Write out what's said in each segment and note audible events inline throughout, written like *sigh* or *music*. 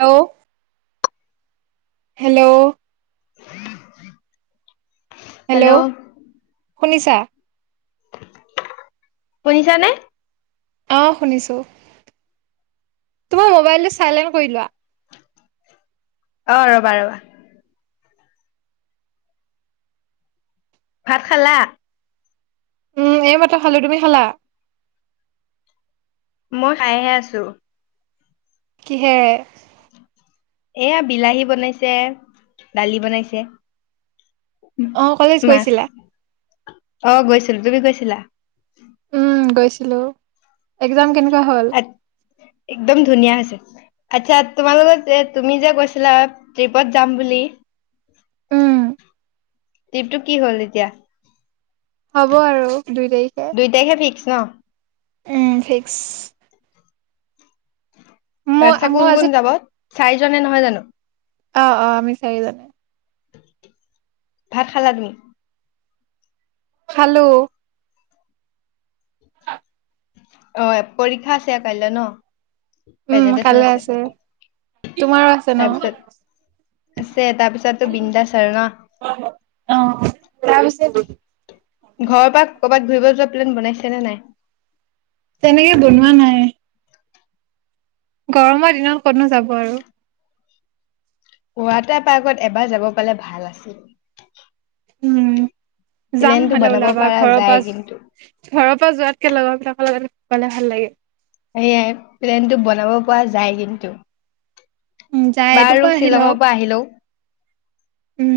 ল। Hello. Hello. শুনিছা। শুনিছা নে। অ শুনিছোঁ, তোমাৰ মোবাইলটো চাইলেণ্ট কৰি লোৱা। অ ৰবা ৰবা। ভাত খালা। উম এইমাত্ৰ খালোঁ তুমি খালা? মই খাইয়ে আছোঁ। কিহেৰে? এয়া বিলাহী বনাইছে, দালি বনাইছে। অ কলেজ মাছ? গৈছিলা অ গৈছিলোঁ তুমি গৈছিলা? উম গৈছিলোঁ। আ, একদম ধুনীয়া হৈছে। আচ্ছা তোমাৰ লগত যে তুমি যে কৈছিলা ট্ৰিপত যাম বুলি। উম ট্ৰিপটো কি হ'ল এতিয়া। হ'ব আৰু দুই তাৰিখে। নহ। উম ফিক্স। মই আচ্ছা মই কোন কোন আজি যাব? চাৰিজনে নহয় জানো। অ অ আমি চাৰিজন। ভাত খালা তুমি? খালোঁ। অ', পৰীক্ষা আছে কাইলৈ ন, উম প্ৰেজেন্টটেচন কাইলে আছে তোমাৰো আছে ন। তাৰপিছত আছে তাৰপিছতো বিন্দাছ আৰু ন? *unintelligible* অহ তাৰপিছত। ঘৰৰ পৰা ক'ৰবাত ঘূৰিব যোৱা প্লেন বনাইছেনে নাই। তেনেকে বনোৱা নাই। গৰমৰ দিনত ক'তোনো যাব আৰু। পুৱাতে পাৰ্কত এবাৰ যাব পালে ভাল আছিল উম, যাম প্লেনটো নহলে বনাব ওলাবা ঘৰৰ পৰা, যায় কিন্তু। ঘৰৰ পৰা যোৱাতকে লগবিলাক লগৰ কেইটা গলে ভাল লাগে সেয়াই প্লেন টো বনাব পৰা যায় কিন্তু উম যাই এইটোৰ বাৰু পৰা আহি লওক শ্বিলঙৰ পৰা আহি লও। উম,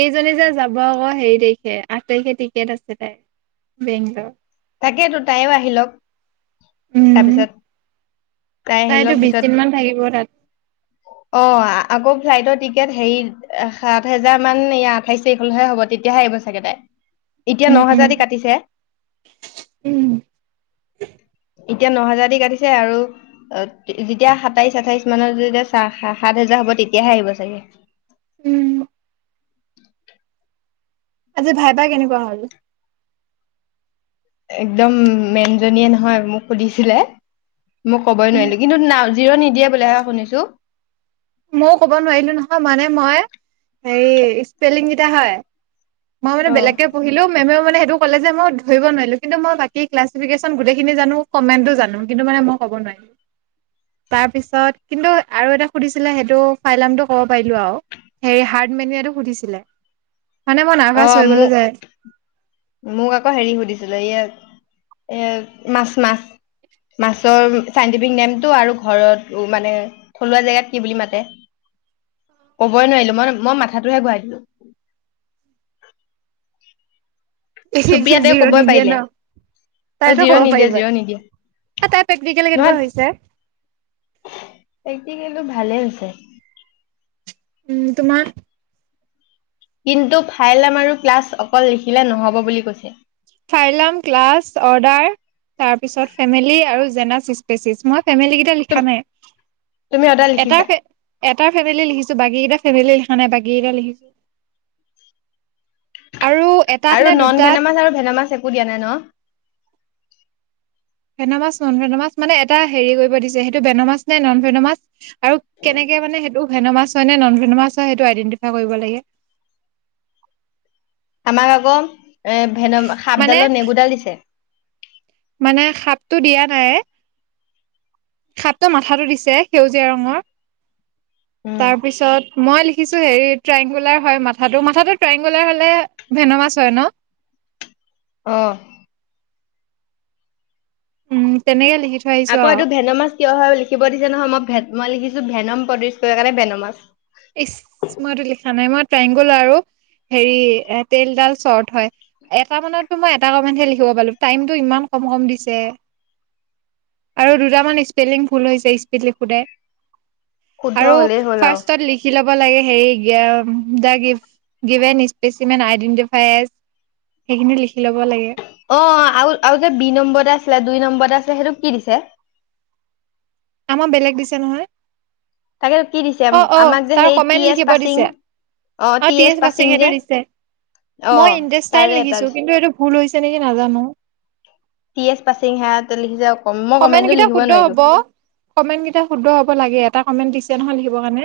এইজনী যে যাব আকৌ হেৰি তাৰিখে আঠ তাৰিখে টিকট আছে তাইৰ *unintelligible* তাকেইতো তাইও আহি লক উম তাৰপিছত তাই আহি তাইতো লওক বিশ পিছত, দিন মান থাকিব তাত অ', আকৌ ফ্লাইটৰ টিকেট হেৰি সাত হাজাৰ মান আঠাইছ তাৰিখলৈহে হ'ব তেতিয়াহে আহিব চাগে তাই এতিয়া উম ন উম হাজাৰ দি কাটিছে উম, এতিয়া ন হাজাৰ দি কাটিছে আৰু অ', যেতিয়া সাতাইশ আঠাইশ মানত যেতিয়া সাত হেজাৰ হব তেতিয়াহে আহিব চাগে- উম। আজি ভাইভা কেনেকুৱা হ'ল? একদম মেনজনীয়ে নহয় মোক সুধিছিলে মোক কবই উম নোৱাৰিলো, কিন্তু জিৰো নিদিয়ে বুলি হে শুনিছো ময়ও ক'ব নোৱাৰিলো নহয় মানে মই, স্পেলিংকেইটা হয় মই মানে অ বেলেগকৈ পঢ়িলো মে মানে সেইটো কলে যে মই ধৰিব নোৱাৰিলো কিন্তু মই বাকি ক্লাছিফিকেশন গোটেইখিনি জানো, কমেণ্টো জানো কিন্তু মই ক'ব নোৱাৰিলো তাৰ পিছত কিন্তু আৰু এটা সুধিছিলে সেইটো ফাইলেমটো ক'ব পাৰিলো আৰু হে হাৰ্ড মেনুটো সুধিছিলে মানে মই নাৰ্ভাচ হৈ অ', গ'লো মোক, যে মোক আকৌ হেৰি সুধিছিলে ই এ মাছ মাছ মাছৰ চাইণ্টিফিক নেমটো, আৰু ঘৰত উ মানে থলুৱা জেগাত কি বুলি মাতে? *inaudible* ক'বই নোৱাৰিলো। মই-মই মাথাটোহে ঘুৱাই দিলো। *unintelligible* চুপ্ৰিয়াতে জিৰ' কবই নিদিয়ে পাৰিলে ন অ তাইতো ক'ব জিৰ' নিদিয়ে পাৰিবই, জিৰ' নিদিয়ে তাইৰ প্ৰেক্টিকেল নহয় কেনেকুৱা হৈছে? প্ৰেক্টিকেলটো ভালেই হৈছে। উম, তোমাৰ কিন্তু ফাইলেম আৰু ক্লাছ অকল লিখিলে নহ'ব বুলি কৈছে ফাইলাম, ক্লাছ, অৰ্ডাৰ তাৰ পিছত ফেমিলি আৰু জেনাচ স্পেচিছ, মই ফেমিলি কেইটা লিখা তুমি নাই, তুমি অৰ্ডাৰ এটা লিখিছা হে হে এটা ফেমিলি লিখিছো, বাকী কেইটা ফেমিলি লিখা নাই, বাকী কেইটা লিখিছো আৰু নন ভেনামাছ আৰু ভেনামাছ একো দিয়া নাই ন। ভেনামাছ, নন-ভেনামাছ মানে এটা হেৰি কৰিব দিছে, সেইটো ভেন'মাছ নে নন-ভেন'মাছ আৰু কেনেকে মানে সেইটো ভেন'মাছ হয় নে নন-ভেন'মাছ হয় সেইটো আইডেণ্টিফাই কৰিব লাগে, আমাক আকৌ এ মানে ভেনম-সাপডালৰ নেগুডাল দিছে। মানে সাপটো দিয়া নাই। সাপটো মাথাটো দিছে সেউজীয়া ৰঙৰ, উম। তাৰপিছত মই লি খিছো হেৰি ট্ৰায়ংগুলাৰ হয় মাথাটো। মাথাটো ট্ৰেংগুলাৰ হলে ভেন'মাছ হয় ন? *inaudible* আহ। উম, তেনেকে লিখি থৈ আহিছো আকৌ আৰু এইটো ভেন'মাচ কিয় হয় লিখিব দিছে নহয়, ম ভে মই লিখিছো ভেনম প্ৰডিউচ কৰে কাৰণে ভেন'মাচ ইচ! মইতো লিখা নাই মই ট্ৰাইংগল আৰু হেৰি, এ তেল ডাল চৰ্ট হয়। এটা মানত মই এটা কমেন্ট হে লিখিব পালো, টাইমতটো ইমান কম, কম দিছে আৰু দুটামান স্পেলিং ভুল হৈছে স্পীড লিখোঁতে শুদ্ধ হলেই হ'ল আও। খি ল'ব লাগে, হেৰি গে-আ the give given specimen identify S সেইখিনি লিখি ল'ব লাগে। অ, আৰু-আৰু যে বি নম্বৰতে আছিলে দুই নম্বৰতে আছিলে সেইটো কি দিছে? *inaudible* মোক বেলেগ দিছে নহয়। তাকে কি দিছে অ অ, আমাক যে তাৰ সেই টি কমেন্ এছ লিখিব পাচিং দিছে। অ টি এছ বাচি এটো দিছে। অ' মই ইন্তেষ্টাইন তাৰে এটা লিখিছো কিন্তু টি এইটো ভুল হৈছে নেকি নাজানো। *unintelligible* য়েছ পাচিং *unintelligible* লিখিছে আও। কমেনকেইটা শুদ্ধ হ'ব। কমেণ্ট কেইটা শুদ্ধ হ'ব লাগে। এটা কমেণ্ট দিছে নহয় লিখিব কাৰণে।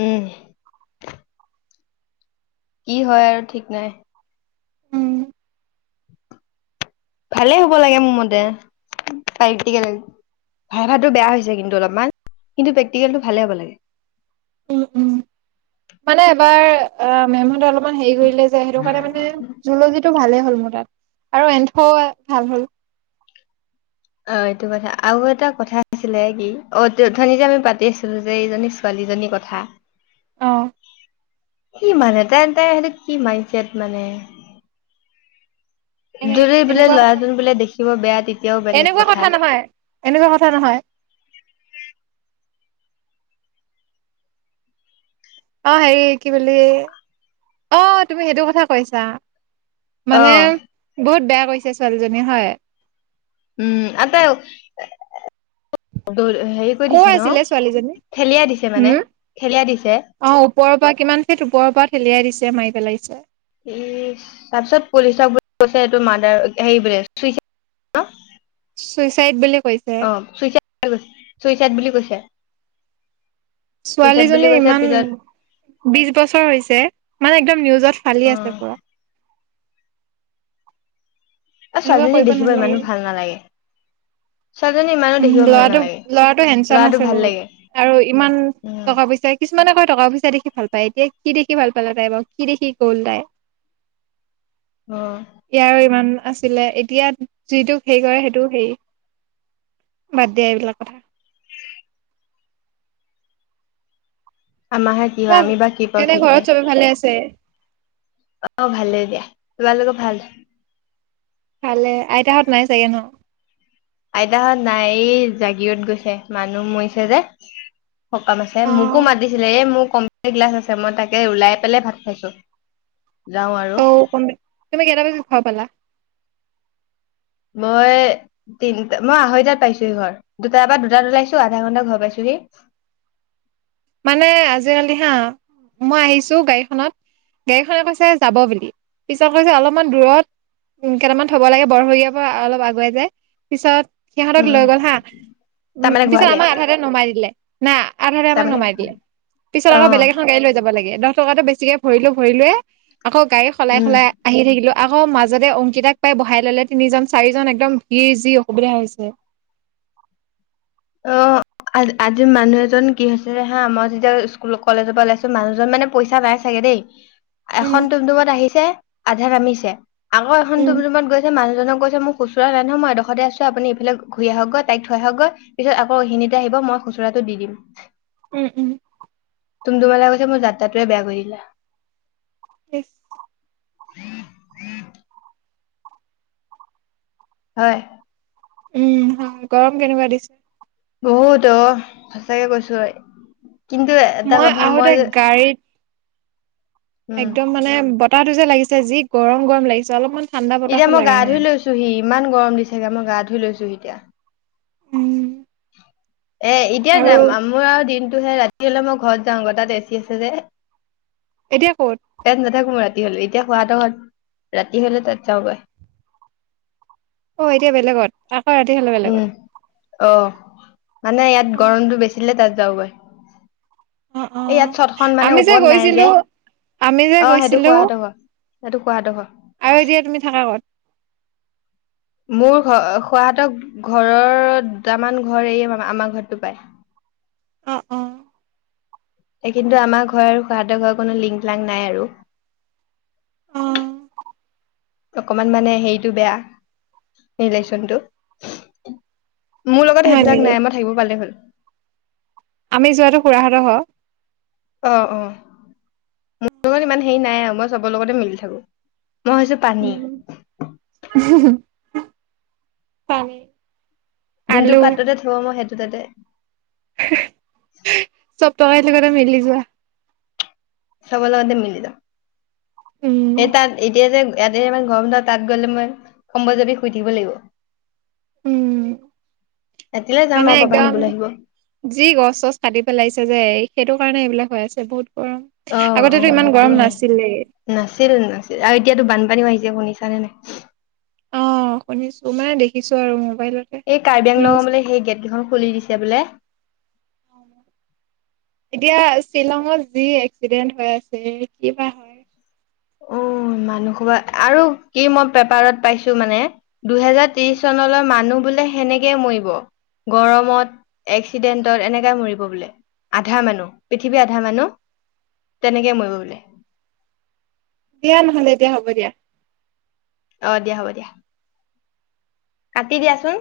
উম। কি হয় আৰু ঠিক নাই! উম ভালে হ'ব লাগে মোৰ মতে। প্ৰেক্টিকেল, ভাইভাটো বেয়া হৈছে কিন্তু অলপমান। কিন্তু প্ৰেক্টিকেলটো ভালেই হ'ব লাগে। উম উম। মানে এবাৰ- অ, মেমহতে অলপমান হেৰি কৰিলে যায় সেইটো কাৰণে মানে জু'লজি টো ভালে হ'ল। মোৰ তাত। আৰু এন্থও ভাল হ'ল। অ, এইটো কথা। আৰু এটা কথা আছিলে কি অথনি যে আমি পাতি আছিলো যে এইজনী ছোৱালী যিজনী কথা, অঁ। কি মানে, তাই-তাই হেটত কি মিণ্ডছেত মানে। এনে যদি বোলে এনেকুৱা কথা ল'ৰাজন বোলে দেখিব বেয়া তেতিয়াও বেলেগ এনেকুৱা কথা নহয় এনেকুৱা কথা নহয় *unintelligible* অ হেৰি কি বুলি অ তুমি সেইটো কথা কৈছা অ মানে বহুত বেয়া কৰিছে ছোৱালীজনী হয় উম আটা *inaudible* হেৰি কৰি কৰ দিছে ন আছিলে ছোৱালীজনী ঠেলিয়াই দিছে মানে হম ঠেলিয়াই দিছে অ ওপৰৰ পৰা কিমান ফিত ওপৰৰ পৰা ঠেলিয়াই দিছে মাৰি পেলাইছে ই তাৰ পিছত পুলিচক বোলে কছে এইটো মাৰডাৰ হেৰি বোলে হেল্লো' চুইচাইড বোলে অ চুইচাই চুইচাইড বুলি কৈছে চুইচাইড বুলি ছোৱালীজনী কৈছে ইমান পিছত বিশ বছৰ হৈছে মানে একদম নিউজত ফালি অ আছে পুৰা অ এনেকুৱা ছোৱালীজনী কৰিব দেখিব নালাগে ইমানো ভাল নালাগে ছোৱালীজনী ইমানো উম দেখিব ভাল ল'ৰাটো নালাগে ল'ৰাটো হেণ্ডচাম লৰাটো আছে ভাল বহুত লাগে আৰু ইমান উম টকা পইচা কিছুমানে কয় টকা পইচা দেখি ভাল পায় এতিয়া কি দেখি ভাল পালা তাই বাৰু কি দেখি গ'ল তাই। অ ইয়াৰ ইমান আছিলে এতিয়া যিটোক হে কৰে সেই। টো সেই বাদ দিয়া এইবিলাক কথা। *inaudible* আমাৰহে কি হয় আমি বা কি পাওঁ এনে ঠিক নাই ঘৰত চবে ভালে আছে। অ ভালেই দিয়া তোমালোকৰ ভাল। ভালে আইতাহঁত নাই চাগে ন আইতাহত নাই এই জাগিৰদ গৈছে মানুহ মৰিছে যে সকাম অ আছে মোকো মাতিছিলে এই মোক কমপিটাৰ কেলাছ আছে মই তাকে ওলাই পেলাই ভাত খাইছো যাওঁ আৰু অ তুমি কেইটা বাজাট ঘৰৰ পালা মই তিনটা মই আঢ়ৈ টাত পাইছোঁহি ঘৰ দুটাৰ পৰা দুটাত ওলাইছো আধা ঘন্টাত ঘৰ পাইছোঁ। *unintelligible* মানে আজিকালি হা মই আহিছো গাড়ীখনত। গাড়ীখনে কৈছে যাব বুলি পিছত কৈছে অলপমান দূৰত। উম কেইটামান থব লাগে বৰশৰীয়াৰ পৰা অলপ আগুৱাই যায় পিছত। সিহঁতক লৈ উম গ'ল হা উম তাৰমানে পিছত ঘূৰালে আমাক আধাতে নমাই দিলে না আধাতে আমাক তাৰমানে নমাই দিলে। পিছত অ আকৌ বেলেগে এখন গাড়ী লৈ যাব লাগে দহ টকাটো বেছিকে ভৰিলো ভৰিলোয়ে। আকৌ গাড়ী সলাই উম সলাই আহি থাকিলোঁ। আকৌ মাজতে অংকিতাক পাই বহাই লৈলে তিনিজন চাৰিজন একদম ভিৰ যি অসুবিধা হৈছে। *unintelligible* অ। আ আজি মানুহ এজন কি হৈছে হা মই যেতিয়া স্কুল কলেজৰ পৰা ওলাইছো মানুহজন মানে পইচা নাই চাগে। দেই। উম এখন টুমটুমত আহিছে আধা নামিছে আকৌ এখন উম টুমটুমত গৈছে মানুহজনক কৈছে মোক। খুচুৰা নাই নহয় মই এই দখৰতে আছোঁ আপুনি ইফালে ঘূৰি আহক গৈ তাইক থৈ আহকৈ। পিছত আকৌ ইখিনীতে আহিব মই খুচুৰাটো দি দিম। উম উম। টুমটুমৱালা কৈছে মোৰ যাত্ৰাটোৱে বেয়া কৰি দিলা। *unintelligible* হয়। উম গৰম কেনেকুৱা দিছে। বহুত অ সঁচাকে কৈছোঁ কিন্তু এটা কথা মই। আহোতে গাড়ীত একদম উম মানে বতাহটো যে লাগিছে যি গৰম গৰম লাগিছে অলপমান। ঠাণ্ডা এতিয়া বতাহো মই গা লগা নাই ধুই লৈছোহি ইমান গৰম দি চাগে মই গা ধুই লৈছোহি এতিয়া। উম। এ এতিয়া আৰু যাম মোৰ আৰু দিনটোহে ৰাতি হলে মই ঘৰত যাওঁ গৈ তাত এচি আছে যে। এতিয়া। ক'ত তাত নাথাকো মই ৰাতি হলে এতিয়া শুৱাটো ৰাতি হলে তাত যাওঁগৈ। অ এতিয়া বেলেগত আকৌ ৰাতি হ'লে উম বেলেগত। অ মানে ইয়াত গৰমটো বেচি দিলে তাত যাওঁ গৈ। এ ইয়াত ছটখন মানে আমি ওপৰত নাই গৈছিলো যে আমি যে অ সেইটো গৈছিলো খুৰাহঁতৰ ঘৰ। সেইটো খুৰাহঁতৰ ঘৰ। আৰু এতিয়া তুমি থাকা ক'ত। মোৰ ঘৰ খুৰাহঁতৰ ঘৰৰ দুটামান ঘৰ এৰিয়ে আমাৰ ঘৰটো পায়। অ অ কিন্তু আমাৰ ঘৰ আৰু খুৰাহঁতৰ ঘৰত কোনো লিং লাং নাই আৰু। অ', অকমান মানে হেৰিটো বেটা ৰিলেচনটো। মোৰ লগত হয় সেইবিলাক নেকি নাই মই থাকিব পালে হ'ল। আমি যোৱাটো খুৰাহঁতৰ ঘৰ। অ। অ। মোৰ লগত ইমান হেৰি নাই আৰু মই চবৰ লগতে মিলি থাকো। মই হৈছো পানী উম। তানে যোনটো পাত্ৰতে থব মই সেইটো তাতে। চব *unintelligible* তকাল কৰে মিলি যোৱা। চবৰ লগতে মিলি যাম। উম এ তাত এতিয়া যে ইয়াতে ইমান গৰম, তাত গ'লে মই কম্বলজাপী শুই থাকিব লাগিব। উম। ৰাতিলৈ যাম মানে আৰু পাপাই একদম নিবলৈ আহিব যি গছ চছ কাটি পেলাইছে যে সেইটো। কাৰণে এইবিলাক হৈ আছে বহুত। গৰম অ অ আগতেতো ইমান গৰম সেইটোও হয় নাছিলে নাছিল নাছিল আৰু এতিয়াতো বানপানী হৈ। এতিয়া শুনিছানে নাই। শুনিছোঁ মানে দেখিছোঁ আৰু মোৰ। এই কাৰ্বি আংলঙৰ বোলে সেই গেট কেইখন খুলি দিছে বোলে। *inaudible* এতিয়া শ্বিলঙত যি এক্সিডেন্ট হৈ আছে, কি বা হয়। উম মানুহসোবা আৰু কি মই পেপাৰত পাইছো মানে দুহেজাৰ ত্ৰিশ চনলৈ মানুহ বোলে সেনেকেই মৰিব। গৰমত এক্সিডেণ্টত এনেকাই মৰিব বোলে। আধা মানুহ, পৃথিৱীৰ আধা মানুহ তেনেকে মৰিব বোলে। দিয়া নহলে, দিয়া হ'ব দিয়া। অ, দিয়া হ'ব দিয়া। কাটি দিয়াচোন।